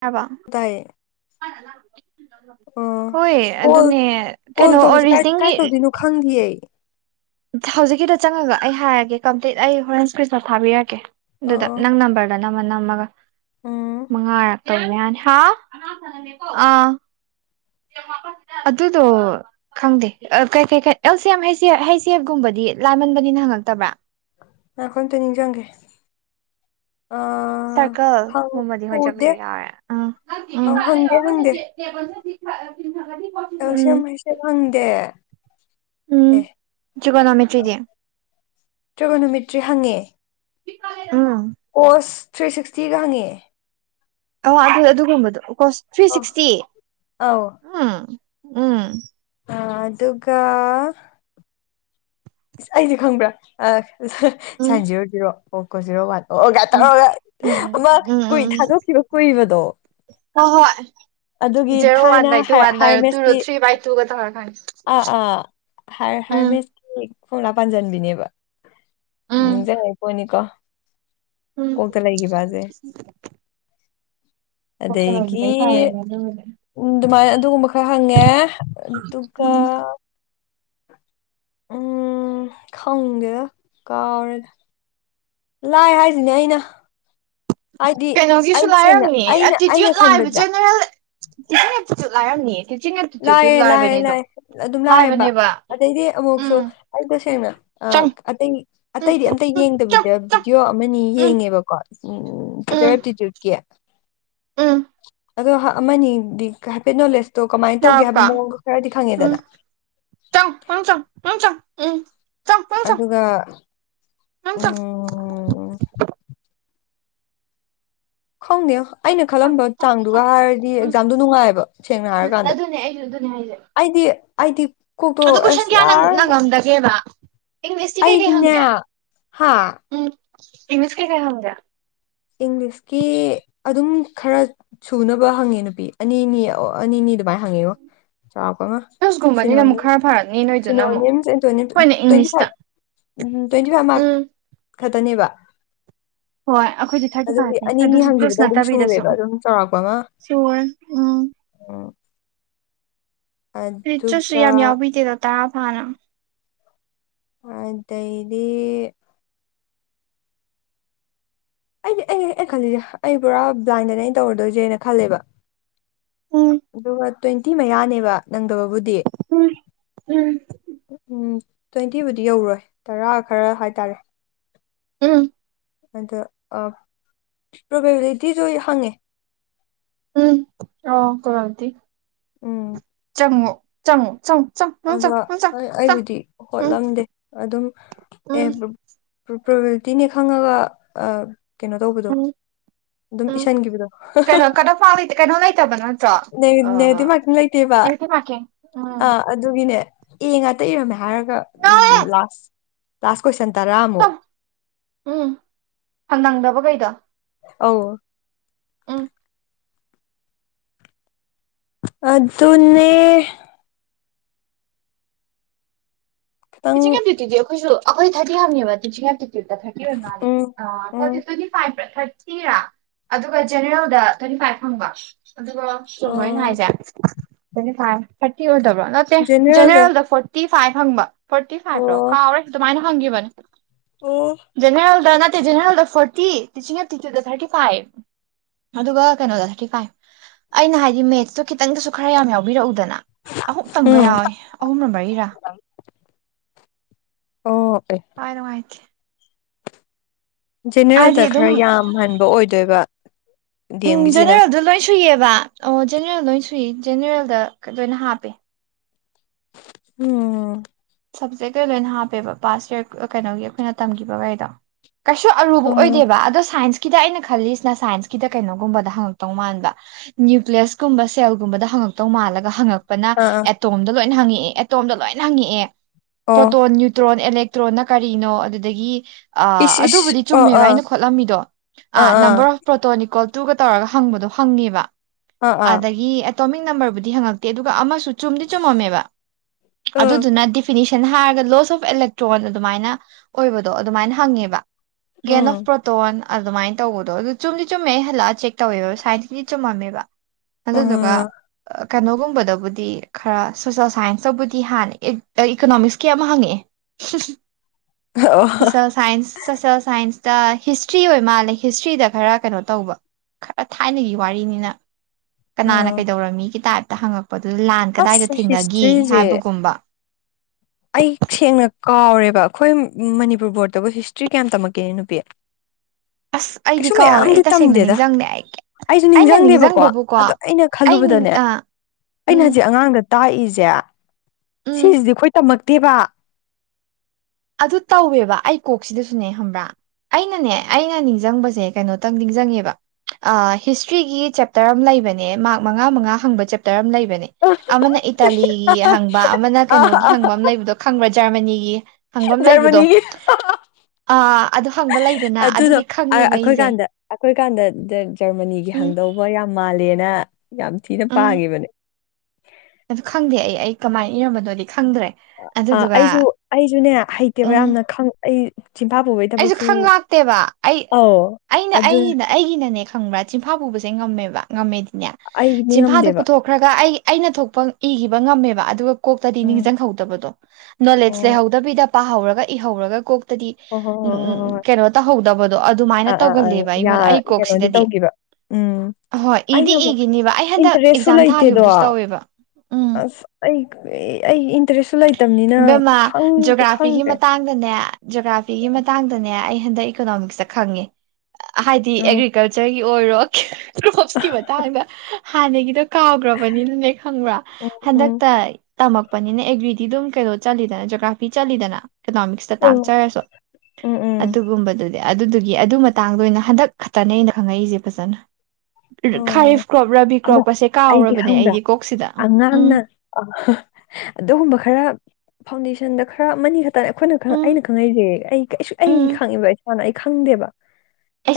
ꯇꯥꯔꯕꯣ ꯇꯥꯏꯌꯦ ꯑꯣ ꯍꯣꯏ ꯀꯣꯜ ꯑꯗꯨꯅꯦ ꯀꯣꯜ ꯀꯩꯅꯣ ꯑꯣ ꯇꯧꯕꯁꯦ ꯀꯥꯏ ꯀꯥꯏ ꯔꯤꯖꯅꯤꯡꯒꯤ ꯇꯧꯗꯣꯏꯅꯣ ꯈꯪꯗꯤꯌꯦ ꯑꯝꯇ ꯍꯧꯖꯤꯛꯀꯤꯗꯣ ꯆꯪꯉꯒ ꯑꯩ ꯍꯥꯏꯔꯛꯀꯦ ꯀꯝꯄ꯭ꯂꯤꯠ ꯑꯩ ꯍꯣꯔꯦꯟ ꯁꯀ꯭ꯔꯤꯟꯁꯣꯠ ꯊꯥꯕꯤꯔꯛꯀꯦ ꯑꯣ ꯑꯗꯨꯗ ꯑꯣ ꯅꯪ ꯅꯝꯕꯔꯗ ꯅꯝꯃ ꯅꯝꯃꯒ ꯎꯝ ꯃꯉꯥ ꯔꯛ ꯇꯧꯕ ꯌꯥꯅꯤ ꯍꯥꯎ ꯑꯉꯥꯡ ꯊꯥꯅꯝꯃꯦꯀꯣ ꯌꯦꯡꯎꯣ ꯇꯨ ꯑꯗꯨꯗꯣ ꯈꯪꯗꯦ ꯑ ꯀꯩ ꯀꯩꯩ ꯑꯦꯜ ꯁꯤ ꯑꯦꯝ ꯍꯩꯁ ꯁꯤ ꯑꯦꯐ ꯒꯨꯝꯕꯗꯤ ꯂꯥꯏꯃꯟꯕꯅꯤꯅ ꯍꯪꯉꯛꯇꯕ꯭ꯔꯥ ꯉꯥꯏꯈꯣ ꯑꯩ ꯑꯃꯇ ꯅꯤꯡꯖꯪꯒꯦ ꯑꯥ ꯁꯔꯀꯜ ꯍꯪ ꯃꯨꯝꯃꯗꯤ ꯍꯣꯏ ꯎꯗꯦ ꯖꯤꯑꯣꯃꯦꯇ꯭ꯔꯤꯛ ꯌꯥꯎꯑꯦ ꯎꯝ ꯑ ꯑ ꯑꯦꯜ ꯁꯤ ꯑꯦꯝ ꯍꯩꯁ ꯁꯤ ꯑꯦꯐ ꯍꯪꯗꯦ ꯑꯨꯝ ꯑꯦ ꯖꯤꯒꯣꯅꯣꯃꯤꯇ꯭ꯔꯤꯗꯤ ꯇꯔ꯭ꯤꯒꯣꯅꯣꯃꯤꯇꯔ꯭ꯤ ꯍꯪꯉꯦ ꯎꯝ ꯀꯣꯁ ꯊ꯭ꯔꯤ ꯁꯤꯛꯁꯇꯤꯒ ꯍꯪꯉꯛꯑꯦ ꯑꯣ ꯑꯗꯨ ꯑꯗꯨꯒꯨꯝꯕꯗꯣ ꯀꯣꯁ ꯊ꯭ꯔꯤ ꯑꯣ ꯁꯤꯛꯁꯇꯤ ꯑꯧ ꯎꯝ ꯎꯝ ꯑꯗꯨꯒ ꯑꯩꯁꯨ ꯈꯪꯕ꯭ꯔꯥ ꯑ ꯎꯝ ꯁꯥꯏꯟ ꯖꯤꯔꯣ ꯖꯤꯔꯣ ꯑꯣ ꯀꯣꯁ ꯖꯤꯔꯣ ꯋꯥꯟ ꯑꯣꯒ ꯎꯝ ꯇꯧꯔꯒ ꯎꯝ ꯎꯝ ꯑꯃ ꯎꯝ ꯀꯨꯏ ꯎꯝ ꯊꯥꯗꯣꯛꯈꯤꯕ ꯀꯨꯏꯕꯗꯣ ꯍꯣꯏ ꯍꯣꯏ ꯑꯗꯨꯒꯤ ꯖꯦꯔꯣ ꯋꯥꯟ ꯊꯥꯏꯅ ꯕꯥꯏ ꯇꯨ ꯍꯥꯏ ꯋꯥꯟ ꯕꯥꯏ ꯔꯨꯠꯇꯨ ꯍꯥꯏꯔꯃꯦꯁꯀꯤ ꯔꯨꯠ ꯊ꯭ꯔꯤ ꯕꯥꯏ ꯇꯨꯒ ꯇꯧꯔꯛꯀꯥꯟ ꯑꯥ ꯑꯥ ꯍꯥꯌꯔ ꯍꯥꯌꯔꯃꯦꯁꯀꯤ ꯐꯣꯔꯃꯨꯂꯥ ꯄꯥꯟꯖꯟꯕꯤꯅꯦꯕ ꯎꯝ ꯅꯤꯡꯖꯪ ꯉꯛꯏ ꯄꯣꯠꯅꯤꯀꯣ ꯎꯝ ꯀꯣꯛꯇ ꯂꯩꯒꯤꯕꯁꯦ ꯑꯗꯩꯒꯤ ꯂꯣꯏꯈꯤꯕꯩ ꯐꯔꯦꯅꯦ ꯑꯗꯨꯕꯨꯗꯤ ꯎꯝ ꯑꯗꯨꯃꯥꯏꯅ ꯑꯗꯨꯒꯨꯝꯕ ꯈꯔ ꯍꯪꯉꯦ ꯑꯗꯨꯒ ꯎꯝ ꯎꯝ ꯈꯪꯗꯦꯗ ꯀꯥꯎꯔꯦꯗ ꯂꯥꯢ ꯍꯥꯏꯁꯤꯅꯦ ꯑꯩꯅ ꯍꯥꯏꯗꯤ ꯀꯩꯅꯣꯒꯤꯁꯨ ꯑꯩ ꯁꯦꯡꯅ ꯂꯥꯏꯔꯝꯅꯤ ꯑꯩꯅ ꯑꯩꯅ ꯑꯦꯇꯤꯇ꯭ꯌꯨꯠ ꯂꯥꯏꯕ ꯈꯟꯕꯁꯦ ꯖꯦꯔꯦꯜ [unintelligible] ꯂꯥꯢꯑꯦ ꯂꯥꯢꯑꯦ ꯂꯥꯢꯑꯦ ꯑꯗꯨꯝ ꯂꯥꯢꯑꯦꯕ ꯂꯥꯏꯕꯅꯦꯕ ꯑꯗꯩꯗꯤ ꯑꯃꯨꯛꯁꯨ ꯎꯝ ꯑꯩ ꯇꯁꯦꯡꯅ ꯑ ꯆꯪ ꯑꯇꯩ ꯎꯝ ꯑꯇꯩꯗꯤ ꯑꯝꯇ ꯎꯝ ꯆꯪ ꯌꯦꯡꯗꯕꯤꯗ ꯆꯪ ꯚꯤꯗꯤꯑꯣ ꯑꯃꯅꯤ ꯎꯝ ꯌꯦꯡꯉꯦꯕꯀꯣ ꯎꯝ [unintelligible] ꯎꯝ ꯑꯗꯣ ꯑꯃꯅꯤꯗꯤ ꯍꯥꯏꯐꯦꯠ ꯅꯣꯂꯦꯖ [unintelligible] ꯆꯪ ꯑꯗꯨꯒ ꯎꯝ [unintelligible] ꯈꯪꯗꯦ ꯑꯩꯅ ꯈꯜꯂꯝꯕ ꯆꯥꯡꯗꯨꯒ ꯍꯥꯏꯔꯗꯤ ꯑꯦꯛꯖꯥꯝꯗꯣ ꯅꯨꯡꯉꯥꯏꯕ ꯁꯦꯡꯅ ꯍꯥꯏꯔꯀꯥꯟꯗ ꯑꯗꯨꯅꯦ ꯑꯩꯁꯨ ꯑꯗꯨꯅꯦ ꯍꯥꯏꯁꯦ ꯑꯩꯗꯤ ꯑꯩꯗꯤ ꯀꯣꯛꯇꯣ ꯑꯗꯨ ꯀꯣꯏꯁꯟ ꯑꯁ ꯀꯌꯥ ꯅꯪ ꯌꯥꯔꯔꯣꯏꯗ ꯅꯪꯉꯝꯗꯒꯦꯕ ꯏꯪꯂꯤꯁꯇꯤ ꯀꯩ ꯀꯩ ꯍꯡꯒꯦ ꯍꯥ ꯎꯝ ꯏꯪꯂꯤꯁ ꯀꯩ ꯀꯩ ꯍꯡꯒꯦ ꯏꯪꯂꯤꯁꯀꯤ ꯑꯗꯨꯝ ꯈꯔ ꯁꯨꯅꯕ ꯍꯪꯉꯦ ꯅꯨꯄꯤ ꯑꯅꯤꯅꯤ ꯑꯅꯤꯅꯤ ꯑꯗꯨꯃꯥꯏꯅ ꯍꯪꯉꯦꯉꯣ ꯆꯥꯎꯔꯥꯛꯄ ꯑꯃ ꯖꯀꯨꯝꯕꯅꯤꯅ ꯑꯃꯨꯛ ꯁꯤꯅꯣꯅꯤꯌꯝ ꯈꯔ ꯐꯔꯛꯅꯤ ꯅꯣꯏꯗꯨꯅ ꯑꯃꯨꯛ ꯁꯤꯅꯣꯅꯤꯌꯝꯁ ꯑꯦꯟꯇꯣꯅꯤꯝ ꯑꯩꯈꯣꯏꯅ ꯇ꯭ꯋꯦꯟꯇꯤ ꯏꯪꯂꯤꯁꯇ ꯐꯥꯏꯚ ꯎꯝ ꯇ꯭ꯋꯦꯟꯇꯤ ꯐꯥꯏꯚ ꯃꯥꯔꯛ ꯎꯝ ꯈꯛꯇꯅꯦꯕ ꯍꯣꯏ ꯑꯩꯈꯣꯏꯗꯤ ꯊꯥꯔꯇꯤ ꯑꯗꯨꯗꯤ ꯐꯥꯏꯚꯅꯦ ꯑꯅꯤꯅꯤ ꯑꯗꯨꯁꯨ ꯇꯁ ꯍꯪꯈꯤꯕꯗ ꯑꯗꯨꯝ ꯉꯦꯛꯇ ꯕꯤꯗꯁꯨ ꯁꯨꯔꯦꯕ ꯑꯗꯨꯝ ꯆꯥꯎꯔꯥꯛꯄ ꯑꯃ ꯎꯝ [unintelligible] ꯄ꯭ꯔꯤ ꯆꯨꯁ ꯁꯨ ꯑꯗꯨꯒ ꯌꯥꯝ ꯌꯥꯎꯕꯤꯗꯦꯗ ꯇꯔꯥ ꯐꯥꯅ ꯑꯗꯩꯗꯤ ꯑꯩꯗꯤ ꯑꯩꯅ ꯍꯩꯅ ꯈꯜꯂꯤꯁꯦ ꯑꯩ ꯄꯨꯔꯥ ꯕ꯭ꯂꯥꯏꯟꯗꯅ ꯑꯩꯅ ꯇꯧꯔꯗꯣꯏꯁꯦꯅ ꯈꯜꯂꯦꯕ ꯎꯝ ꯑꯗꯨꯒ ꯇ꯭ꯋꯦꯟꯇꯤ ꯃꯌꯥꯅꯦꯕ ꯅꯪꯗꯒ ꯕꯨꯗꯤ ꯎꯝ ꯎꯝ ꯎꯝ ꯇ꯭ꯋꯦꯟꯇꯤꯕꯨꯗꯤ ꯌꯧꯔꯣꯏ ꯇꯔꯥ ꯈꯔ ꯍꯥꯏꯇꯥꯔꯦ ꯎꯝ ꯑꯗ ꯄ꯭ꯔꯣꯚꯦꯕꯤꯂꯤꯇꯤꯁꯨ ꯍꯪꯉꯦ ꯎꯝ ꯑꯣ ꯄ꯭ꯔꯣꯕꯦꯕꯤꯂꯤꯇꯤ ꯎꯝ ꯆꯪꯉꯣ ꯆꯪꯉꯣ ꯆꯪꯉꯣ ꯆꯪꯉꯣ ꯅꯪ ꯑꯗꯣ ꯆꯪꯉꯣ ꯅꯪ ꯆꯪꯉꯣ ꯑꯩꯕꯨꯗꯤ ꯎꯝ ꯍꯣꯠꯂꯝꯗꯦ ꯑꯗꯨꯝ ꯑꯦ ꯎꯝ ꯄ꯭ꯔꯣꯕꯤꯂꯤꯇꯤꯅꯤ ꯈꯪꯉꯒ ꯀꯩꯅꯣ ꯇꯧꯕꯗꯣ ꯎꯝ ꯑꯗꯨꯝ ꯎꯝ ꯏꯁꯁꯟꯈꯤꯕꯗꯣ ꯀꯩꯅꯣ ꯀꯠ ꯑꯣꯐ ꯃꯥꯛ ꯂꯩ ꯀꯩꯅꯣ ꯂꯩꯇꯕ ꯅꯠꯇ꯭ꯔꯣ ꯅꯦ ꯑꯥ ꯅꯦꯒꯦꯇꯤꯞ ꯃꯥꯛꯇꯤ ꯂꯩꯇꯦꯕ ꯅꯦꯒꯦꯇꯤꯞ ꯃꯥꯔꯀꯤꯡ ꯎꯝ ꯑꯥ ꯑꯗꯨꯒꯤꯅꯦ ꯑꯦ ꯉꯥꯛꯇ ꯏꯔꯝꯃꯦ ꯍꯥꯏꯔꯒ ꯎ ꯂꯥꯁ ꯂꯥꯁ ꯀꯣꯏꯁꯟ ꯇꯔꯥꯃꯨꯛ ꯪ ꯎꯝꯪ ꯅꯪꯗꯕ ꯀꯩꯗꯣ [inaudible] ꯑꯧ ꯎꯝ ꯑꯗꯨꯅꯦ ꯈꯤꯇꯪ ꯇꯤꯆꯤꯡꯉꯇꯤꯇꯤꯗꯤ ꯑꯩꯈꯣꯏꯁꯨ ꯑꯩꯈꯣꯏ ꯊꯗꯤ ꯍꯥꯝꯅꯤꯕ ꯇꯤꯡ ꯍꯥꯞꯇꯤ ꯊꯔꯇꯤ ꯑꯣꯏ ꯃꯥꯂꯦ ꯎꯝ ꯑꯥ ꯎꯝ ꯇꯋꯤꯟꯇꯤ ꯐꯥꯚꯏ ꯇꯤꯔꯥ ꯑꯗꯨꯒ ꯖꯦꯅꯔꯦꯜꯗ ꯊꯔꯇꯤ ꯐꯥꯏꯚ ꯐꯪꯕ ꯑꯗꯨꯒ ꯁꯨꯝ ꯂꯣꯏꯅ ꯑꯣ ꯍꯥꯏꯁꯦ ꯇ꯭ꯋꯦꯟꯇꯤ ꯐꯥꯏꯚ ꯊꯥꯔꯇꯤ ꯑꯣꯏꯗꯕ꯭ꯔꯣ ꯅꯠꯇꯦ ꯖꯦꯅꯔꯦꯜꯗ ꯖꯦꯅꯦꯔꯦꯜꯗ ꯐꯣꯔꯇꯤ ꯐꯥꯏꯚ ꯍꯪꯕ ꯐꯣꯔꯇꯤ ꯐꯥꯏꯚꯔꯣ ꯑꯣ ꯀꯥꯎꯔꯦ ꯑꯗꯨꯃꯥꯏꯅ ꯍꯪꯈꯤꯕꯅꯤ ꯑꯣ ꯖꯦꯔꯦꯜꯗ ꯅꯠꯇꯦ ꯖꯦꯅꯦꯔꯦꯜꯗ ꯐꯣꯔꯇꯤ ꯇꯤꯆꯤꯡ ꯇꯤꯆꯔꯗ ꯊꯥꯔꯇꯤ ꯐꯥꯏꯚ ꯑꯗꯨꯒ ꯀꯩꯅꯣꯗ ꯊꯥꯔꯇꯤ ꯐꯥꯏ ꯑꯩꯅ ꯍꯥꯏꯗꯤ ꯃꯦꯠꯁꯇꯣ ꯈꯤꯇꯪꯗꯁꯨ ꯈꯔ ꯌꯥꯝ ꯌꯥꯎꯕꯤꯔꯛꯎꯗꯅ ꯑꯍꯨꯛꯇꯪꯒ ꯎꯝ ꯌꯥꯎꯋꯏ ꯑꯍꯨꯝꯅ ꯃꯔꯤꯔꯥ ꯑꯣ ꯑꯦ ꯄꯔꯝꯥꯏꯇꯦ ꯖꯦꯅꯦꯔꯦꯜꯗ ꯍꯥꯏꯗꯤ ꯑꯗꯨꯝ ꯈꯔ ꯌꯥꯝ ꯍꯟꯕ ꯑꯣꯏꯗꯣꯏꯕ ꯗꯤ ꯎꯝ ꯑꯦꯝꯒꯤꯁꯤꯅ ꯖꯦꯅꯦꯔꯦꯜꯗꯣ ꯂꯣꯏ ꯁꯨꯏꯌꯦꯕ ꯑꯣ ꯖꯦꯅꯔꯦꯜ ꯂꯣꯏ ꯁꯨꯏ ꯖꯦꯅꯔꯦꯜꯗ ꯂꯣꯏꯅ ꯍꯥꯞꯄꯦ ꯎꯝ ꯁꯞꯖꯦꯛꯇ ꯂꯣꯏꯅ ꯍꯥꯞꯄꯦꯕ ꯄꯥꯁ ꯌꯌꯥꯔ ꯀꯩꯅꯣꯒꯤ ꯑꯩꯈꯣꯏꯅ ꯇꯝꯈꯤꯕꯒꯩꯗꯣ ꯀꯩꯁꯨ ꯑꯔꯨꯕ ꯎꯝ ꯑꯣꯏꯗꯦꯕ ꯑꯗꯣ ꯁꯥꯏꯟꯁ ꯀꯈꯤꯗ ꯑꯩꯅ ꯈꯜꯂꯤꯁꯤꯅ ꯁꯥꯏꯟꯁꯀꯤꯗ ꯀꯩꯅꯣꯒꯨꯝꯕꯗ ꯍꯪꯉꯛꯇꯧ ꯃꯥꯟꯕ ꯅ꯭ꯌꯨꯀ꯭ꯌꯁꯀꯨꯝꯕ ꯁꯦꯜꯒꯨꯝꯕꯗ ꯍ ꯍꯪꯛꯇꯧ ꯃꯥꯜꯂꯒ ꯍꯪꯉꯛ ꯅ ꯑꯥ ꯑꯥ ꯑꯦꯇꯣꯝꯗ ꯂꯣꯏꯅ ꯍꯪꯉꯛꯑꯦ ꯑꯦꯇꯣꯝꯗ ꯂꯣꯏꯅ ꯍꯪꯉꯛꯑꯦ ꯑꯣ ꯄ꯭ꯔꯣꯇꯣꯟ ꯅ꯭ꯌꯨꯇ꯭ꯔꯣꯟ ꯑꯦꯂꯦꯛ ꯠꯇ꯭ꯔꯣꯅ ꯀꯔꯤꯅꯣ ꯑꯗꯨꯗꯒꯤ ꯑꯥ ꯏꯁ ꯏꯁ ꯑꯗꯨꯕꯨꯗꯤ ꯑꯣ ꯆꯨꯝꯃꯦꯕ ꯑꯩꯅ ꯑꯥ ꯈꯣꯠꯂꯝꯃꯤꯗꯣ ꯑꯥ ꯅꯝꯕꯔ ꯑꯣꯐ ꯄ꯭ꯔꯣꯇꯣꯅꯤꯀꯣꯜ ꯇꯨꯒ ꯇꯧꯔꯒ ꯍꯪꯕꯗꯣ ꯍꯪꯉꯦꯕ ꯑꯥ ꯑꯥ ꯑꯥ ꯑꯗꯒꯤ ꯑꯦꯇꯣꯃꯤꯛ ꯅꯝꯕꯔꯕꯨꯗꯤ ꯍꯪꯉꯛꯇꯦ ꯑꯗꯨꯒ ꯑꯃꯁꯨ ꯆꯨꯝꯗꯤ ꯆꯨꯝꯃꯝꯃꯦꯕ ꯎꯝ ꯑꯗꯨꯗꯨꯅ ꯐꯤꯅꯤꯁꯟ ꯍꯥꯏꯔꯒ ꯂꯣꯁ ꯑꯣꯐ ꯑꯦꯂꯦꯛꯇ꯭ꯔꯣꯟ ꯑꯗꯨꯃꯥꯏꯅ ꯑꯣꯏꯕꯗꯣ ꯑꯗꯨꯃꯥꯏꯅ ꯍꯪꯉꯦꯕ ꯒꯦꯟ ꯑꯣꯐ ꯎꯝ ꯄ꯭ꯔꯣꯇꯣꯟ ꯑꯗꯨꯃꯥꯏꯅ ꯇꯧꯕꯗꯣ ꯑꯗꯨ ꯆꯨꯝꯗꯤ ꯆꯨꯝꯃꯦ ꯍꯂꯛꯑ ꯆꯦꯛ ꯇꯧꯋꯦꯕ ꯁꯥꯏꯠꯇꯗꯤ ꯆꯨꯝꯃꯝꯃꯦꯕ ꯑꯗꯨꯗꯨꯒ ꯎꯝ ꯀꯩꯅꯣꯒꯨꯝꯕꯗꯕꯨꯗꯤ ꯈꯔ ꯁꯣꯁꯦꯜ ꯁꯥꯏꯟꯁꯇꯕꯨꯗꯤ ꯍꯥꯟꯅ ꯑꯦ ꯏꯀꯣꯅꯣꯃꯤꯛꯁ ꯀꯌꯥ ꯑꯃ ꯍꯪꯉꯛꯑꯦ ꯑꯣ ꯁꯣꯁꯦꯜ ꯁꯥꯏꯟꯁ ꯁꯣꯁꯦꯜ ꯁꯥꯏꯟꯁ ꯇ ꯍꯤꯁꯇ꯭ꯔꯤ ꯑꯣꯏ ꯃꯥꯜꯂꯦ ꯍꯤꯁꯇ꯭ꯔꯤꯗ ꯈꯔ ꯀꯩꯅꯣ ꯇꯧꯕ ꯈꯔ ꯊꯥꯏꯅꯒꯤ ꯋꯥꯔꯤꯅꯤꯅ ꯀꯅꯥꯅ ꯑꯥ ꯀꯩꯗꯧꯔꯃꯤꯒꯤ ꯇꯥꯏꯞꯇ ꯍꯪꯉꯛꯄꯗꯨ ꯂꯥꯟ ꯀꯗꯥꯏꯗ ꯑꯁ ꯊꯦꯡꯅꯈꯤ ꯍꯤꯁꯇ꯭ꯔꯤꯁꯦ ꯍꯥꯏꯕꯒꯨꯝꯕ ꯑꯩ ꯁꯦꯡꯅ ꯀꯥꯎꯔꯦꯕ ꯑꯩꯈꯣꯏ ꯃꯅꯤꯄꯨꯔ ꯕꯣꯔꯠꯇꯕꯨ ꯍꯤꯁꯇ꯭ꯔꯤ ꯀꯌꯥꯝ ꯇꯝꯃꯛꯀꯦ ꯅꯨꯄꯤ ꯑꯁ ꯑꯩꯗꯤ ꯀꯩꯁꯨ ꯀꯥꯎꯔꯦ ꯃꯌꯥꯝꯗꯤ ꯑꯩ ꯇꯁꯦꯡꯅ ꯇꯝꯗꯦꯗ ꯅꯤꯡꯁꯤꯡꯪꯗꯦ ꯑꯩꯦ ꯑꯩꯁꯨ ꯅꯤꯡꯁꯤꯡꯗꯦꯕꯀꯣ ꯑꯗꯣ ꯑꯩꯅ ꯑꯩ ꯅꯤꯡ ꯈꯜꯂꯨꯕꯗꯅꯦ ꯑ ꯑꯩꯅ ꯎꯝ ꯍꯧꯖꯤꯛ ꯑꯉꯥꯡꯗ ꯇꯥꯛꯏꯁꯦ ꯎꯝ ꯁꯤꯁꯤꯗꯤ ꯑꯩꯈꯣꯏ ꯇꯝꯃꯛꯇꯦꯕ ꯑꯗꯨ ꯇꯧꯋꯦꯕ ꯑꯩ ꯀꯣꯛꯁꯤꯗꯁꯨꯅꯦ ꯍꯕ꯭ꯔꯥ ꯑꯩꯅꯅꯦ ꯑꯩꯅ ꯅꯤꯡꯁꯤꯡꯕꯁꯦ ꯀꯩꯅꯣꯇꯪ ꯅꯤꯡꯁꯤꯡꯉꯦꯕ ꯍꯤꯁꯇ꯭ꯔꯤꯒꯤ ꯆꯦꯞꯇꯔ ꯑꯃ ꯂꯩꯕꯅꯦ ꯃꯥꯔꯛ ꯃꯉꯥ ꯃꯉꯥ ꯍꯪꯕ ꯆꯦꯞꯇꯔ ꯑꯃ ꯂꯩꯕ ꯑꯃꯅ ꯏꯇꯥꯂꯤꯒꯤ ꯍꯪꯕ ꯑꯃꯅ ꯀꯩꯅꯣꯒꯤ ꯍꯪꯕ ꯑꯃ ꯂꯩꯕꯗꯣ ꯈꯪꯕ꯭ꯔꯥ ꯖꯔꯃꯅꯤꯒꯤ ꯍꯪꯕ ꯑꯃ ꯂꯩꯕꯗꯣ ꯖꯔꯃꯅꯤꯒꯤ ꯑꯥ ꯑꯗꯨ ꯍꯪꯕ ꯂꯩꯗꯅ ꯑꯗꯨꯗꯣ ꯑꯗꯨꯗꯤ ꯈꯪꯉꯦꯕ ꯑꯩꯁꯦ ꯑꯩꯈꯣꯏꯀꯥꯟꯗ ꯑꯩꯈꯣꯏ ꯀꯥꯟꯗ ꯖꯔꯃꯅꯤꯒꯤ ꯎꯝ ꯈꯪꯗꯧꯕ ꯌꯥꯝ ꯃꯥꯜꯂꯦꯅ ꯌꯥꯝ ꯊꯤꯅ ꯎꯝ ꯄꯥꯡꯉꯤꯕꯅꯦ ꯑꯗꯨ ꯈꯪꯗꯦ ꯑꯩ ꯑꯩ ꯀꯃꯥꯏꯅ ꯏꯔꯝꯕꯅꯣꯗꯤ ꯈꯪꯗ꯭ꯔꯦ ꯑ ꯑꯗꯨꯗꯨꯒ ꯑꯩꯁꯨ ꯑꯩꯁꯨꯅꯦ ꯍꯩꯇꯦꯕ ꯎꯝ ꯌꯥꯝꯅ ꯑꯩ ꯆꯤꯟꯐꯥ ꯄꯨꯕꯒꯤ ꯑꯩꯁꯨ ꯊꯕꯛꯁꯨ ꯈꯪ ꯂꯥꯛꯇꯦꯕ ꯑꯩ ꯑꯧ ꯑꯩꯅ ꯑꯗꯨꯅ ꯑꯩꯅ ꯑꯩꯒꯤꯅꯅꯦ ꯈꯪꯕ꯭ꯔꯥ ꯆꯤꯟꯐꯥ ꯄꯨꯁꯦ ꯁꯦ ꯉꯝꯃꯦꯕ ꯉꯝꯃꯦꯗꯤꯅꯦ ꯑꯩ ꯆꯤꯟꯐꯥꯗ ꯅꯤꯡꯉꯝꯗꯦꯕ ꯄꯨꯊꯣꯛꯈ꯭ꯔꯒ ꯑꯩ ꯑꯩꯅ ꯊꯣꯛꯄ ꯏꯈꯤꯕ ꯉꯝꯃꯦꯕ ꯑꯗꯨꯒ ꯀꯣꯛꯇꯗꯤ ꯎꯝ ꯅꯤꯡꯁꯤꯡꯍꯧꯗꯕꯗꯣ ꯅꯣꯂꯦꯖ ꯑꯣ ꯂꯩꯍꯧꯗꯕꯤꯗ ꯄꯥꯍꯧꯔꯒ ꯏꯍꯧꯔꯒ ꯀꯣꯛꯇꯗꯤ ꯍꯣꯏ ꯍꯣꯏ ꯍꯣꯏ ꯍꯣꯏ ꯎꯝ ꯍꯣꯏ ꯀꯩꯅꯣ ꯇꯧꯍꯧꯗꯕꯗꯣ ꯑꯗꯣ ꯑꯗꯨꯃꯥꯏꯅ ꯑꯥ ꯑꯥ ꯑꯥ ꯇꯧꯒꯜꯂꯦꯕ ꯌꯥ ꯑꯩꯉꯣꯟꯗ ꯑꯩ ꯀꯩꯅꯣꯗꯤ ꯀꯣꯛꯁꯤꯗꯗꯤ ꯇꯧꯈꯤꯕ ꯎꯝ ꯑꯍꯣꯏ ꯏꯗꯤ ꯑꯩꯅ ꯑꯃꯨꯛ ꯏꯒꯤꯅꯦꯕ ꯑꯩ ꯍꯟꯗꯛ ꯏꯟꯇꯔꯦꯁꯁꯨ ꯑꯦꯛꯖꯥꯝ ꯂꯩꯇꯦꯗꯣ ꯊꯥꯒꯤꯈꯤꯕꯗꯨꯁꯨ ꯇꯧꯋꯦꯕ ꯎꯝ ꯑꯁ ꯑꯩ ꯑꯩ ꯏꯟꯇꯔꯦꯁꯁꯨ ꯂꯩꯇꯕꯅꯤꯅ ꯏꯕꯦꯝꯃ ꯈꯪꯁꯨ ꯖꯣꯒ꯭ꯔꯥꯐꯤꯒꯤ ꯈꯪꯗ꯭ꯔꯦ ꯃꯇꯥꯡꯗꯅꯦ ꯖꯣꯒ꯭ꯔꯥꯐꯤꯒꯤ ꯃꯇꯥꯡꯗꯅꯦ ꯅꯦ ꯑꯩ ꯍꯟꯗꯛ ꯏꯀꯣꯅꯣꯃꯤꯛꯁꯇ ꯈꯪꯉꯦ ꯍꯥꯏꯗꯤ ꯎꯝ ꯑꯦꯒ꯭ꯔꯤꯀꯜꯆꯔꯒꯤ ꯑꯣꯏꯔꯣ ꯀ꯭ꯔꯣꯞꯁꯀꯤ ꯃꯇꯥꯡꯗ ꯍꯥꯟꯅꯒꯤꯗ ꯀꯥꯎꯈ꯭ꯔꯕꯅꯤꯅꯅꯦ ꯈꯪꯕ꯭ꯔꯥ ꯎꯝ ꯍꯟꯗꯛꯇ ꯇꯝꯃꯛꯄꯅꯤꯅ ꯑꯦꯒ꯭ꯔꯤꯗꯤ ꯑꯗꯨꯝ ꯀꯩꯅꯣ ꯆꯠꯂꯤꯗꯅ ꯖꯣꯒ꯭ꯔꯥꯐꯤ ꯆꯠꯂꯤꯗꯅ ꯏꯀꯣꯅꯣꯃꯤꯛꯁꯇ ꯇꯥꯛꯆꯔꯁꯨ ꯎꯝ ꯎꯝ ꯑꯗꯨꯒꯨꯝꯕꯗꯨ ꯑꯗꯨꯗꯨꯒꯤ ꯑꯗꯨ ꯃꯇꯥꯡꯗ ꯑꯣꯏꯅ ꯍꯟꯗꯛ ꯈꯛꯇꯅꯩ ꯈꯪꯉꯛꯏꯁꯦ ꯐꯖꯅ ꯑꯣ ꯈꯔꯤꯐ ꯀ꯭ꯔꯣꯞ ꯔꯥꯕꯤ ꯑꯗꯣ ꯀ꯭ꯔꯣꯞꯀꯁꯦ ꯀꯥꯎꯔꯕꯅꯦ ꯈꯪꯕ꯭ꯔꯥ ꯑꯩꯗꯤ ꯀꯣꯛꯁꯤꯗ ꯎꯝ ꯑꯉꯥꯡꯅ ꯑ ꯑꯗꯨꯒꯨꯝꯕ ꯈꯔ ꯐꯥꯎꯟꯗꯦꯁꯟꯗ ꯈꯔ ꯃꯅꯤ ꯈꯛꯇꯅꯦ ꯑꯩꯈꯣꯏꯅ ꯎꯝ ꯑꯩꯅ ꯈꯪꯅꯛꯏꯁꯦ ꯑꯩ ꯀꯩꯁꯨ ꯑꯩꯒꯤ ꯎꯝ ꯈꯪꯉꯤꯕ ꯏꯁꯥꯅ ꯑꯩ ꯈꯪꯗꯦꯕ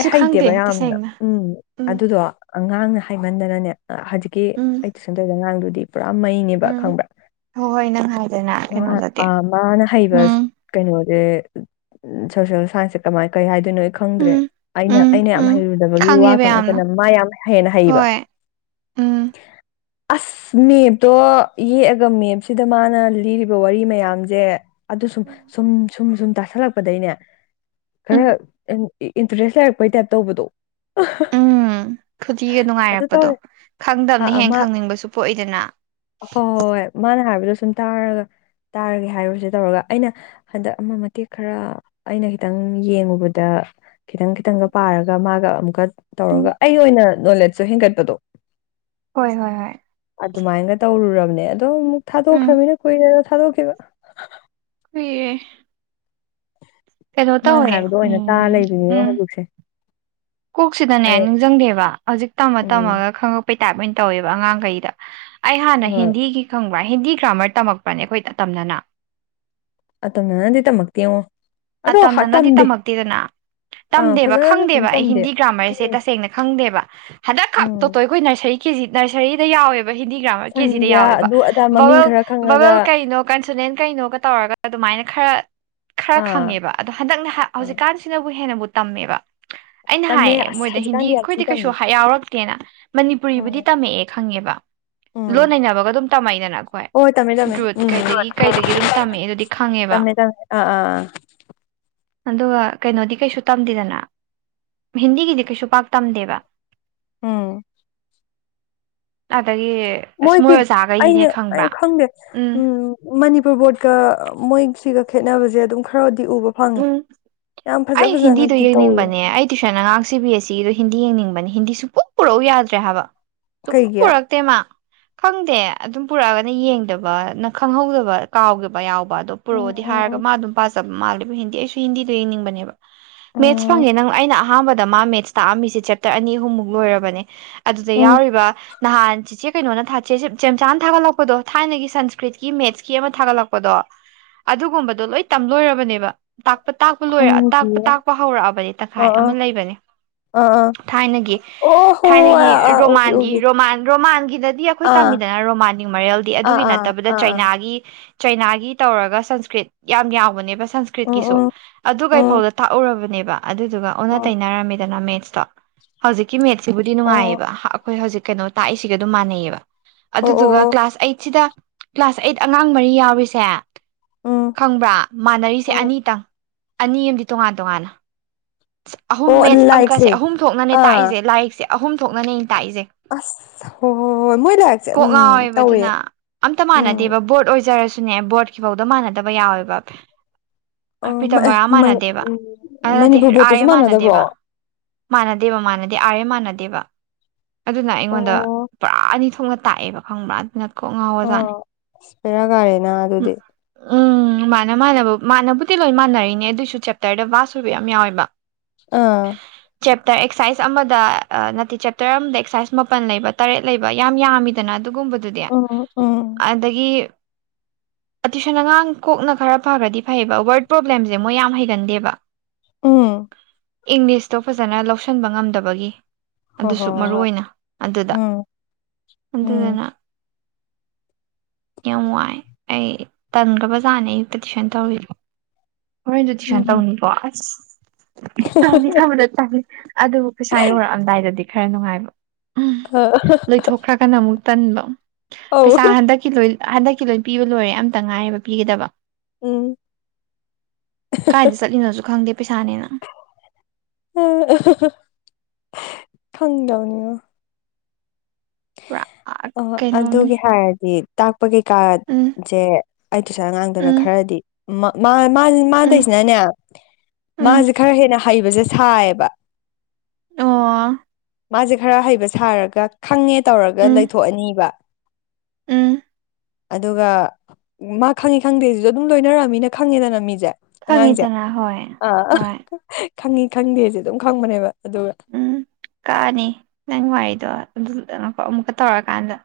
ꯑꯩ ꯈꯪꯗꯦ ꯍꯩꯇꯦꯕ ꯌꯥꯝꯅ ꯇꯁꯦꯡꯅ ꯎꯝ ꯎꯝ ꯑꯗꯨꯗꯣ ꯑꯉꯥꯡꯅ ꯍꯥꯏꯃꯟꯗꯅꯅꯦ ꯍꯧꯖꯤꯛꯀꯤ ꯎꯝ ꯑꯩ ꯇꯨꯁꯟꯗꯧꯔꯤꯗ ꯑꯉꯥꯡꯗꯨꯗꯤ ꯄꯨꯔꯥ ꯃꯩꯅꯦꯕ ꯎꯝ ꯈꯪꯕ꯭ꯔꯥ ꯍꯣꯏ ꯍꯣꯏ ꯅꯪ ꯍꯥꯏꯗꯅ ꯀꯩꯅꯣꯗꯗꯤ ꯃꯥꯅ ꯍꯩꯕ ꯎꯝ ꯀꯩꯅꯣ ꯁꯣꯁꯦꯜ ꯁꯥꯏꯟꯁꯁꯦ ꯀꯃꯥꯏ ꯀꯩ ꯍꯥꯏ ꯣꯏꯅꯣ ꯑꯩ ꯈꯪꯗ꯭ꯔꯦ ꯎꯝ ꯑꯩꯅ ꯎꯝ ꯑꯩꯅ ꯌꯥꯝ ꯎꯝ ꯍꯩꯔꯨꯗꯕꯒꯤ ꯋꯥ ꯈꯪꯉꯦꯕ ꯈꯛ ꯌꯥꯝꯅ ꯅꯠꯇꯅ ꯃꯥ ꯌꯥꯝ ꯍꯦꯟꯅ ꯍꯩꯕ ꯍꯣꯏ ꯎꯝ ꯑꯁ ꯃꯦꯞꯇꯣ ꯌꯦꯛꯑꯒ ꯃꯦꯞꯁꯤꯗ ꯃꯥꯅ ꯂꯤ ꯋꯥꯔꯤ ꯃꯌꯥꯝꯁꯦ ꯑꯗꯨ ꯁꯨꯝ ꯎꯝ ꯁꯨꯝ ꯁꯨꯝ ꯁꯨꯝ ꯇꯥꯁꯜꯂꯛꯄꯗꯒꯤꯅꯦ ꯈꯔ ꯎꯝ ꯏꯟꯇꯔꯦꯁ ꯂꯩꯔꯛꯄꯩ ꯇꯥꯏꯞ ꯇꯧꯕꯗꯣ ꯎꯝ ꯈꯨꯗꯤꯒ ꯑꯗꯨ ꯅꯨꯡꯉꯥꯏꯔꯛꯄꯗꯣ ꯇꯧꯔꯦ ꯑꯥ ꯈꯪꯗꯕꯅꯤ ꯍꯦ ꯑꯥ ꯃꯥ ꯈꯪꯅꯤꯡꯕꯁꯨ ꯄꯣꯛꯏꯗꯅ ꯅ ꯍꯥꯏꯕꯗꯣ ꯁꯨꯝ ꯇꯥꯔꯒ ꯇꯥꯔꯒꯦ ꯍꯥꯏꯔꯨꯁꯦ ꯇꯧꯔꯒ ꯑꯩꯅ ꯍꯟꯗꯛ ꯑꯃ ꯃꯇꯦꯛ ꯈꯔ ꯑꯩꯅ ꯈꯤꯇꯪ ꯌꯦꯡꯉꯨꯕꯗ ꯈꯤꯇꯪ ꯈꯤꯇꯪꯒ ꯄꯥꯔꯒ ꯃꯥꯒ ꯑꯃꯨꯛꯀ ꯎꯝ ꯇꯧꯔꯒ ꯑꯩꯒꯤ ꯑꯣꯏꯅ ꯅꯣꯂꯦꯖꯁꯨ ꯍꯦꯟꯒꯠꯄꯗꯣ ꯍꯣꯏ ꯍꯣꯏ ꯍꯣꯏ ꯑꯗꯨꯃꯥꯏꯅꯒ ꯇꯧꯔꯨꯔꯕ ꯅꯦ ꯑꯗꯣ ꯑꯃꯨꯛ ꯎꯝ ꯊꯥꯗꯣꯛꯈ꯭ꯔꯃꯤꯅ ꯀꯨꯏꯔꯦꯗ ꯊꯥꯗꯣꯛꯈꯤꯕ ꯑꯦ ꯏꯃꯅ ꯍꯥꯏꯕꯗꯣ ꯑꯣꯏꯅ ꯇꯥꯔ ꯎꯝ ꯂꯩꯕꯤꯅꯤꯉꯣ ꯎꯝ ꯍꯧꯖꯤꯛꯁꯦ ꯀꯣꯛꯁꯤꯗꯅꯦ ꯑꯩ ꯅꯤꯡꯒꯪꯗꯦꯕ ꯍꯧꯖꯤꯛ ꯇꯝꯃ ꯎꯝ ꯇꯝꯃꯒ ꯈꯪꯉꯛꯄ ꯇꯥꯏꯞ ꯑꯣꯏꯅ ꯇꯧꯋꯦꯕ ꯑꯉꯥꯡꯈꯩꯗ ꯑꯩ ꯍꯥꯟꯅ ꯍꯣꯏ ꯍꯤꯟꯗꯤꯒꯤ ꯈꯪꯕ ꯍꯤꯟꯗꯤ ꯒ꯭ꯔꯥꯃꯔ ꯇꯝꯃꯛꯄꯅꯦ ꯑꯩꯈꯣꯏ ꯇꯇꯝꯅꯅ ꯑꯇꯝꯅꯅ ꯗꯤ ꯇꯝꯃꯛꯇꯦꯉꯣ ꯑꯇꯝꯅꯅꯗꯤ ꯇꯝꯃꯛꯇꯦꯗꯅ ꯑꯥ ꯇꯝꯗꯦꯕ ꯐꯖꯅ ꯐꯖꯅ ꯈꯪꯗꯦꯕ ꯑꯩ ꯇꯝꯗꯦ ꯍꯤꯟꯗꯤ ꯒ꯭ꯔꯥꯃꯔꯁꯦ ꯎꯝ ꯇꯁꯦꯡꯅ ꯈꯪꯗꯦꯕ ꯍꯟꯗꯛ ꯈꯛ ꯎꯝ ꯇꯣꯇꯣ ꯑꯩꯈꯣꯏ ꯅꯔꯁꯔꯤ ꯀꯦꯖꯤ ꯅꯔꯁꯔꯤꯗ ꯌꯥꯎꯋꯦꯕ ꯍꯤꯟꯗꯤ ꯒ꯭ꯔꯥꯃꯔ ꯀꯦꯖꯤꯗ ꯁꯟꯗ꯭ꯌꯥ ꯑꯗꯨ ꯑꯗꯥ ꯃꯃꯤꯡ ꯕꯥꯎꯋꯦꯜ ꯈꯔ ꯈꯪꯉꯒ ꯕꯥꯎꯋꯦꯜ ꯀꯩꯅꯣ ꯀꯟꯁꯅꯦꯟ ꯀꯩꯅꯣꯒ ꯇꯧꯔꯒ ꯑꯗꯨ ꯁꯨꯃꯥꯏꯅ ꯈꯔ ꯈꯔ ꯑꯥ ꯈꯪꯉꯦꯕ ꯑꯗꯣ ꯍꯟꯗꯛꯅ ꯑꯥ ꯍꯧꯖꯤꯛꯀꯥꯟꯁꯤꯅꯕꯨ ꯍꯦꯟꯅꯕꯨ ꯇꯝꯃꯦꯕ ꯑꯩꯅ ꯇꯝꯃꯦ ꯍꯥꯏꯌꯦ ꯑꯁ ꯃꯣꯏꯗ ꯍꯤꯟꯗꯤ ꯍꯧꯖꯤꯛꯀꯥꯟꯗꯤ ꯌꯥꯝ ꯊꯤ ꯑꯩꯈꯣꯏꯗꯤ ꯇꯝꯃꯦ ꯀꯩꯁꯨ ꯌꯥꯎꯔꯛꯇꯦꯅ ꯃꯅꯤꯄꯨꯔꯤꯕꯨꯗꯤ ꯎꯝ ꯇꯝꯃꯛꯑꯦ ꯈꯪꯉꯦꯕ [inaudible] ꯂꯣꯟ ꯅꯩꯅꯕꯒ ꯑꯗꯨꯝ ꯇꯝꯃꯛꯏꯗꯅꯀꯣꯏ ꯍꯣꯏ ꯍꯣꯏ ꯇꯝꯃꯦ ꯇꯝꯃꯦ ꯔꯨꯠ ꯎꯝ ꯀꯩꯗꯒꯤ ꯀꯩꯗꯒꯤ ꯑꯗꯨꯝ ꯇꯝꯃꯛꯦ ꯑꯗꯨꯗꯤ ꯈꯪꯉꯦꯕ ꯇꯝꯃꯦ ꯇꯃꯦ ꯑꯥ ꯑꯥ ꯑ ꯑꯗꯨꯒ ꯀꯩꯅꯣꯗꯤ ꯀꯩꯁꯨ ꯇꯝꯗꯦꯗꯅ ꯍꯤꯟꯗꯤꯒꯤꯗꯤ ꯀꯩꯁꯨ ꯄꯥꯛ ꯇꯝꯗꯦꯕ ꯎꯝ ꯑꯗꯒꯤ ꯑꯁ ꯃꯣꯏ ꯃꯣꯏꯒꯤ ꯑꯣꯖꯥꯈꯩꯗꯤꯅꯦ ꯑꯩꯅ ꯈꯪꯕ꯭ꯔꯥ ꯑꯩ ꯈꯪꯗꯦ ꯎꯝ ꯃꯅꯤꯄꯨꯔ ꯕꯣꯔꯗꯀ ꯃꯣꯏꯁꯤꯒ ꯈꯦꯠꯅꯕꯁꯦ ꯑꯗꯨꯝ ꯈꯔꯗꯤ ꯎꯕ ꯐꯪꯉꯦ ꯎꯝ ꯌꯥꯝ ꯐꯖ ꯑꯩ ꯍꯤꯟꯗꯤꯗꯣ ꯐꯖꯅꯗꯤ ꯇꯧꯋꯦ ꯌꯦꯡꯅꯤꯡꯕꯅꯦ ꯑꯩ ꯇꯨꯏꯁꯟ ꯑꯉꯥꯡ ꯁꯤ ꯕꯤ ꯑꯦꯁ ꯁꯤꯗꯣ ꯍꯤꯟꯗꯤ ꯌꯦꯡꯅꯤꯡꯕꯅꯦ ꯍꯤꯟꯗꯤ ꯁꯨꯡꯄꯨꯛ ꯄꯨꯔꯛꯎ ꯌꯥꯗ꯭ꯔꯦ ꯍꯥꯏꯕ ꯁꯨꯄꯣꯛ ꯀꯩꯒꯤ ꯄꯨꯔꯛꯇꯦ ꯃꯥ ꯈꯪꯗꯦ ꯑꯗꯨꯝ ꯄꯨꯔꯛꯑꯒꯅ ꯌꯦꯡꯗꯕ ꯅ ꯈꯪꯍꯧꯗꯕ ꯀꯥꯎꯒꯤꯕ ꯌꯥꯎꯕ ꯗꯣ ꯄꯨꯔꯛꯑꯣꯗꯤ ꯍꯥꯏꯔꯒ ꯎꯝ ꯃꯥ ꯑꯗꯨꯝ ꯄꯥꯖꯕ ꯃꯥꯜꯂꯦꯕ ꯍꯤꯟꯗꯤ ꯑꯩꯁꯨ ꯍꯤꯟꯗꯤꯗꯣ ꯌꯦꯡꯅꯤꯡꯕꯅꯦꯕ ꯃꯦꯠꯁ ꯎꯝ ꯐꯪꯉꯦ ꯅꯪ ꯑꯩꯅ ꯑꯍꯥꯟꯕꯗ ꯃꯥ ꯃꯦꯠꯁ ꯇꯥꯛꯑꯝꯃꯤꯁꯦ ꯆꯦꯞꯇꯔ ꯑꯅꯤ ꯑꯍꯨꯝꯃꯨꯛ ꯂꯣꯏꯔꯕꯅꯦ ꯑꯗꯨꯗ ꯎꯝ ꯌꯥꯎꯔꯤꯕ ꯅꯍꯥꯟ ꯆꯤꯆꯦ ꯀꯩꯅꯣꯅꯦ ꯊꯥꯆꯦꯝ ꯆꯥꯝ ꯆꯥꯅ ꯊꯥꯒꯠꯂꯛꯄꯗꯣ ꯊꯥꯏꯅꯒꯤ ꯁꯟꯁꯀ꯭ꯔꯤꯠꯀꯤ ꯃꯦꯠꯁꯀꯤ ꯑꯃ ꯊꯥꯒꯠꯂꯛꯄꯗꯣ ꯑꯗꯨꯒꯨꯝꯕꯗꯣ ꯂꯣꯏ ꯇꯝꯂꯣꯏꯔꯕꯅꯦꯕ ꯇꯥꯛꯄ ꯇꯥꯛꯄ ꯂꯣꯏꯔ ꯇꯥꯛꯄ ꯈꯪꯗꯤꯌꯦ ꯇꯥꯛꯄ ꯍꯧꯔꯛꯑꯕꯅꯦ ꯇꯪꯈꯥꯏ ꯑꯥ ꯑꯥ ꯑꯃ ꯂꯩꯕꯅꯦ ꯑꯥ ꯑꯥ ꯊꯥꯏꯅꯒꯤ ꯑꯣ ꯍꯣ ꯊꯥꯏꯅꯒꯤ ꯑꯥ ꯑꯥ ꯎꯒꯤ ꯔꯣꯃꯥꯟꯒꯤ ꯎꯒꯤ ꯔꯣꯃꯥꯟ ꯔꯣꯃꯥꯟꯒꯤꯗꯗꯤ ꯑꯩꯈꯣꯏ ꯇꯝ ꯑꯥ ꯃꯤꯗꯅ ꯔꯣꯃꯥꯟ ꯃꯔꯦꯜꯗꯤ ꯑꯥ ꯑꯗꯨꯒꯤ ꯑꯥ ꯅꯠꯇꯕꯗ ꯑꯥ ꯑꯥ ꯆꯩꯅꯥꯒꯤ ꯆꯩꯅꯥꯒꯤ ꯇꯧꯔꯒ ꯁꯪꯁꯀ꯭ꯔꯤꯠ ꯌꯥꯝ ꯌꯥꯎꯕꯅꯦꯕ ꯁꯪꯁ ꯎꯝ ꯀꯤꯁꯨ ꯎꯝ ꯑꯗꯨ ꯀꯩ ꯎꯝ ꯐꯥꯎꯗ ꯇꯥꯛꯎꯔꯕꯅꯦꯕ ꯑꯗꯨꯗꯨꯒ ꯑꯣꯟꯅ ꯎꯝ ꯇꯩꯅꯔꯝꯃꯤꯗꯅ ꯃꯦꯟ ꯇꯣ ꯍꯧꯖꯤꯛꯀꯤ ꯃꯦꯠꯁꯤꯕꯨꯗꯤ ꯑꯣ ꯅꯨꯡꯉꯥꯏꯌꯦꯕ ꯑꯩꯈꯣꯏ ꯍꯧꯖꯤꯛ ꯀꯩꯅꯣ ꯇꯥꯛꯏꯁꯤꯒ ꯑꯗꯨꯝ ꯃꯥꯟꯅꯩꯌꯦꯕ ꯑꯣ ꯑꯣ ꯑꯗꯨꯗꯨꯒ ꯑꯣ ꯀ꯭ꯂꯥꯁ ꯑꯩꯠꯁꯤꯗ ꯀ꯭ꯂꯥꯁ ꯑꯩꯠ ꯑꯉꯥꯡ ꯃꯔꯤ ꯌꯥꯎꯔꯤꯁꯦ ꯎꯝ ꯈꯪꯕ꯭ꯔꯥ ꯃꯥꯟꯅꯔꯤꯁꯦ ꯑꯣ ꯑꯅꯤꯇꯪ ꯑꯅꯤ ꯑꯃꯗꯤ ꯇꯣꯉꯥꯟ ꯇꯣꯉꯥꯟꯅ ꯑꯍꯨꯝ ꯑꯣ ꯃꯦꯠꯁ ꯑꯪꯀꯥꯁꯦ ꯂꯥꯏꯔꯤꯛꯁꯦ ꯑꯍꯨꯝ ꯊꯣꯛꯅꯅꯦ ꯑꯥ ꯇꯥꯛꯏ ꯑꯁ ꯍꯣꯏ ꯍꯣꯏ ꯍꯣꯏ ꯃꯣꯏ ꯂꯥꯏꯔꯤꯛꯁꯦ ꯀꯣꯛ ꯎꯝ ꯉꯥꯎꯋꯦꯕ ꯇꯧꯋꯦ ꯑꯗꯨꯅ ꯑꯝꯇ ꯎꯝ ꯃꯥꯟꯅꯗꯦꯕ ꯕꯣꯔꯠ ꯑꯣꯏꯖꯔꯁꯨ ꯅꯦ ꯕꯣꯔꯠꯀꯤ ꯐꯧꯗ ꯃꯥꯟꯅꯗꯕ ꯌꯥꯎ ꯑꯦꯕ ꯑꯣ ꯄ꯭ꯔꯤꯇꯝ ꯕꯔꯥ ꯃꯥꯟꯅꯗꯦꯕ ꯎꯝ ꯑꯗꯨ ꯅꯠꯇꯦ ꯃꯅꯤꯄꯨꯔ ꯑꯥꯔ ꯕꯣꯠꯇꯨꯁꯨ ꯑꯦꯝ ꯃꯥꯟꯅꯗꯕ꯭ꯔꯣ ꯃꯥꯟꯅꯗꯦꯕ ꯑꯣ ꯃꯥꯟꯅꯗꯦꯕ ꯃꯥꯟꯅꯗꯦ ꯑꯥꯔꯑꯦꯝ ꯃꯥꯟꯅꯗꯦꯕ ꯑꯗꯨꯅ ꯑꯩꯉꯣꯟꯗ ꯄꯨꯔꯥ ꯑꯅꯤ ꯊꯣꯛꯅ ꯇꯥꯛꯑꯦꯕ ꯈꯪꯕ꯭ꯔꯥ ꯑꯗꯨꯅ ꯀꯣꯛ ꯉꯥꯥꯎꯕ ꯖꯠꯅꯦ ꯑꯥ ꯑꯁ ꯕꯦꯔꯥ ꯅꯪ ꯑꯗꯨꯗꯤ ꯎꯝ ꯃꯥꯥꯟꯅ ꯃꯥꯥꯟꯅꯕ ꯃꯥꯟꯅꯕꯨꯗꯤ ꯂꯣꯏ ꯃꯥꯟꯅꯔꯤꯅꯦ ꯑꯗꯨꯏꯁꯨ ꯆꯦꯞꯇꯔꯗ ꯕꯥꯁ ꯑꯣꯏꯕ ꯌꯥꯝ ꯌꯥꯎꯋꯦꯕ ꯑꯥ ꯗ ꯑꯦꯛꯁꯥꯏꯁ ꯑꯃꯗ ꯅꯠꯇꯦ ꯆꯦꯞꯇꯔ ꯑꯃꯗ ꯑꯦꯛꯁꯥꯏꯁ ꯃꯥꯄꯟ ꯂꯩꯕ ꯇꯔꯦꯠ ꯂꯩꯕ ꯌꯥꯝ ꯌꯥꯝꯃꯤꯗꯅ ꯑꯗꯨꯒꯨꯝꯕꯗꯨꯗꯤ ꯎꯝ ꯎꯝ ꯑꯗꯒꯤ ꯇꯨꯏꯁꯟ ꯑꯉꯥꯡ ꯀꯣꯛꯅ ꯈꯔ ꯐꯈ꯭ꯔꯥꯗꯤ ꯐꯩꯑꯕ ꯋꯥꯔꯗ ꯄ꯭ꯔꯣꯕ꯭ꯂꯦꯝꯁꯦ ꯃꯣꯏ ꯌꯥꯝ ꯍꯩꯒꯟꯗꯦꯕ ꯎꯝ ꯏꯪꯂꯤꯁꯇꯣ ꯐꯖꯅ ꯂꯧꯁꯤꯟꯕ ꯉꯝꯗꯕꯒꯤ ꯍꯣꯏ ꯑꯗꯨꯁꯨ ꯍꯣꯏ ꯃꯔꯨ ꯍꯣꯏ ꯑꯣꯏꯅ ꯑꯗꯨꯗ ꯎꯝ ꯎꯝ ꯑꯗꯨꯗꯨꯅ ꯌꯥꯝ ꯋꯥꯏ ꯑꯩ ꯇꯟꯈ꯭ꯔꯥꯕꯖꯥꯠꯅꯦ ꯑꯌꯨꯛꯇ ꯇꯨꯏꯁꯟ ꯇꯧꯔꯤꯕ ꯍꯣꯔꯦꯟꯖꯨ ꯇꯨꯢꯁꯟ ꯎꯝ ꯇꯧꯅꯤꯀꯣ ꯑꯁ ꯇꯧꯅꯤ ꯈꯟꯕꯗ ꯇꯟꯂꯦ ꯑꯗꯨ ꯄꯩꯁꯥ ꯌꯧꯔꯛ ꯑꯝꯗꯥꯏꯗꯗꯤ ꯈꯔ ꯅꯨꯡꯉꯥꯏꯕ ꯎꯝ ꯑ ꯍꯥꯍꯥ ꯂꯣꯏꯊꯣꯛꯈ꯭ꯔꯒꯅ ꯑꯃꯨꯛ ꯇꯟꯕ ꯄꯩꯁꯥ ꯍꯟꯗꯛꯀꯤ ꯂꯣꯏ ꯍꯟꯗꯛꯀꯤ ꯂꯣꯏ ꯄꯤꯕ ꯂꯣꯏꯔꯦ ꯑꯝꯇ ꯉꯥꯏꯔꯦꯕ ꯄꯤꯒꯗꯕ ꯎꯝ ꯀꯥꯏꯗ ꯆꯠꯂꯤꯅꯣꯖꯨ ꯈꯪꯗꯦ ꯄꯩꯁꯥꯅꯦꯅ ꯑ ꯍꯥꯍꯥ ꯈꯪꯗꯕꯅꯦꯉꯣꯅꯤ ꯄꯨꯔꯥ ꯑ ꯀꯩꯅꯣꯝꯅꯤ ꯑꯗꯨꯒꯤ ꯍꯥꯏꯔꯗꯤ ꯄꯛꯄꯒꯤ ꯎꯝ ꯀꯥꯔꯠꯆꯦ ꯑꯩ ꯇꯨꯢꯁꯟ ꯑꯉꯥꯡꯗꯨꯅ ꯎꯝ ꯈꯔꯗꯤ ꯃꯥꯛ ꯃꯥ ꯃꯥꯗꯤ ꯎꯝ ꯃꯥꯇꯏ ꯁꯤꯅꯥꯅꯦ ꯎꯝ ꯃꯥꯁꯦ ꯈꯔ ꯍꯦꯟꯅ ꯍꯩꯕꯁꯦ ꯁꯥꯏꯌꯦꯕ ꯑꯣ ꯃꯥꯁꯦ ꯈꯔ ꯍꯩꯕ ꯁꯥꯔꯒ ꯈꯪꯉꯦ ꯇꯧꯔꯒ ꯎꯝ ꯂꯩꯊꯣꯛꯑꯅꯤꯕ ꯎꯝ ꯑꯗꯨꯒ ꯃꯥ ꯈꯪꯉꯤ ꯈꯪꯗꯦ ꯁꯤꯁꯨ ꯑꯗꯨꯝ ꯂꯣꯏꯅꯔꯛ ꯑꯝꯅꯤꯅꯥ ꯈꯪꯏꯗꯅ ꯃꯤꯁꯦ ꯑꯉꯥꯡꯁꯦ ꯈꯪꯉꯤꯗꯅ ꯍꯣꯏ ꯑꯥ ꯍꯣꯏ ꯈꯪꯉꯤ ꯈꯪꯗꯦꯁꯦ ꯑꯗꯨꯝ ꯈꯪꯕꯅꯦꯕ ꯑꯗꯨꯒ ꯎꯝ ꯀꯥꯅꯤ ꯅꯪ ꯋꯥꯔꯤꯗꯣ ꯑꯗꯨ ꯉꯥꯢꯈꯣ ꯑꯃꯨꯛꯀ ꯇꯧꯔꯀꯥꯟꯗ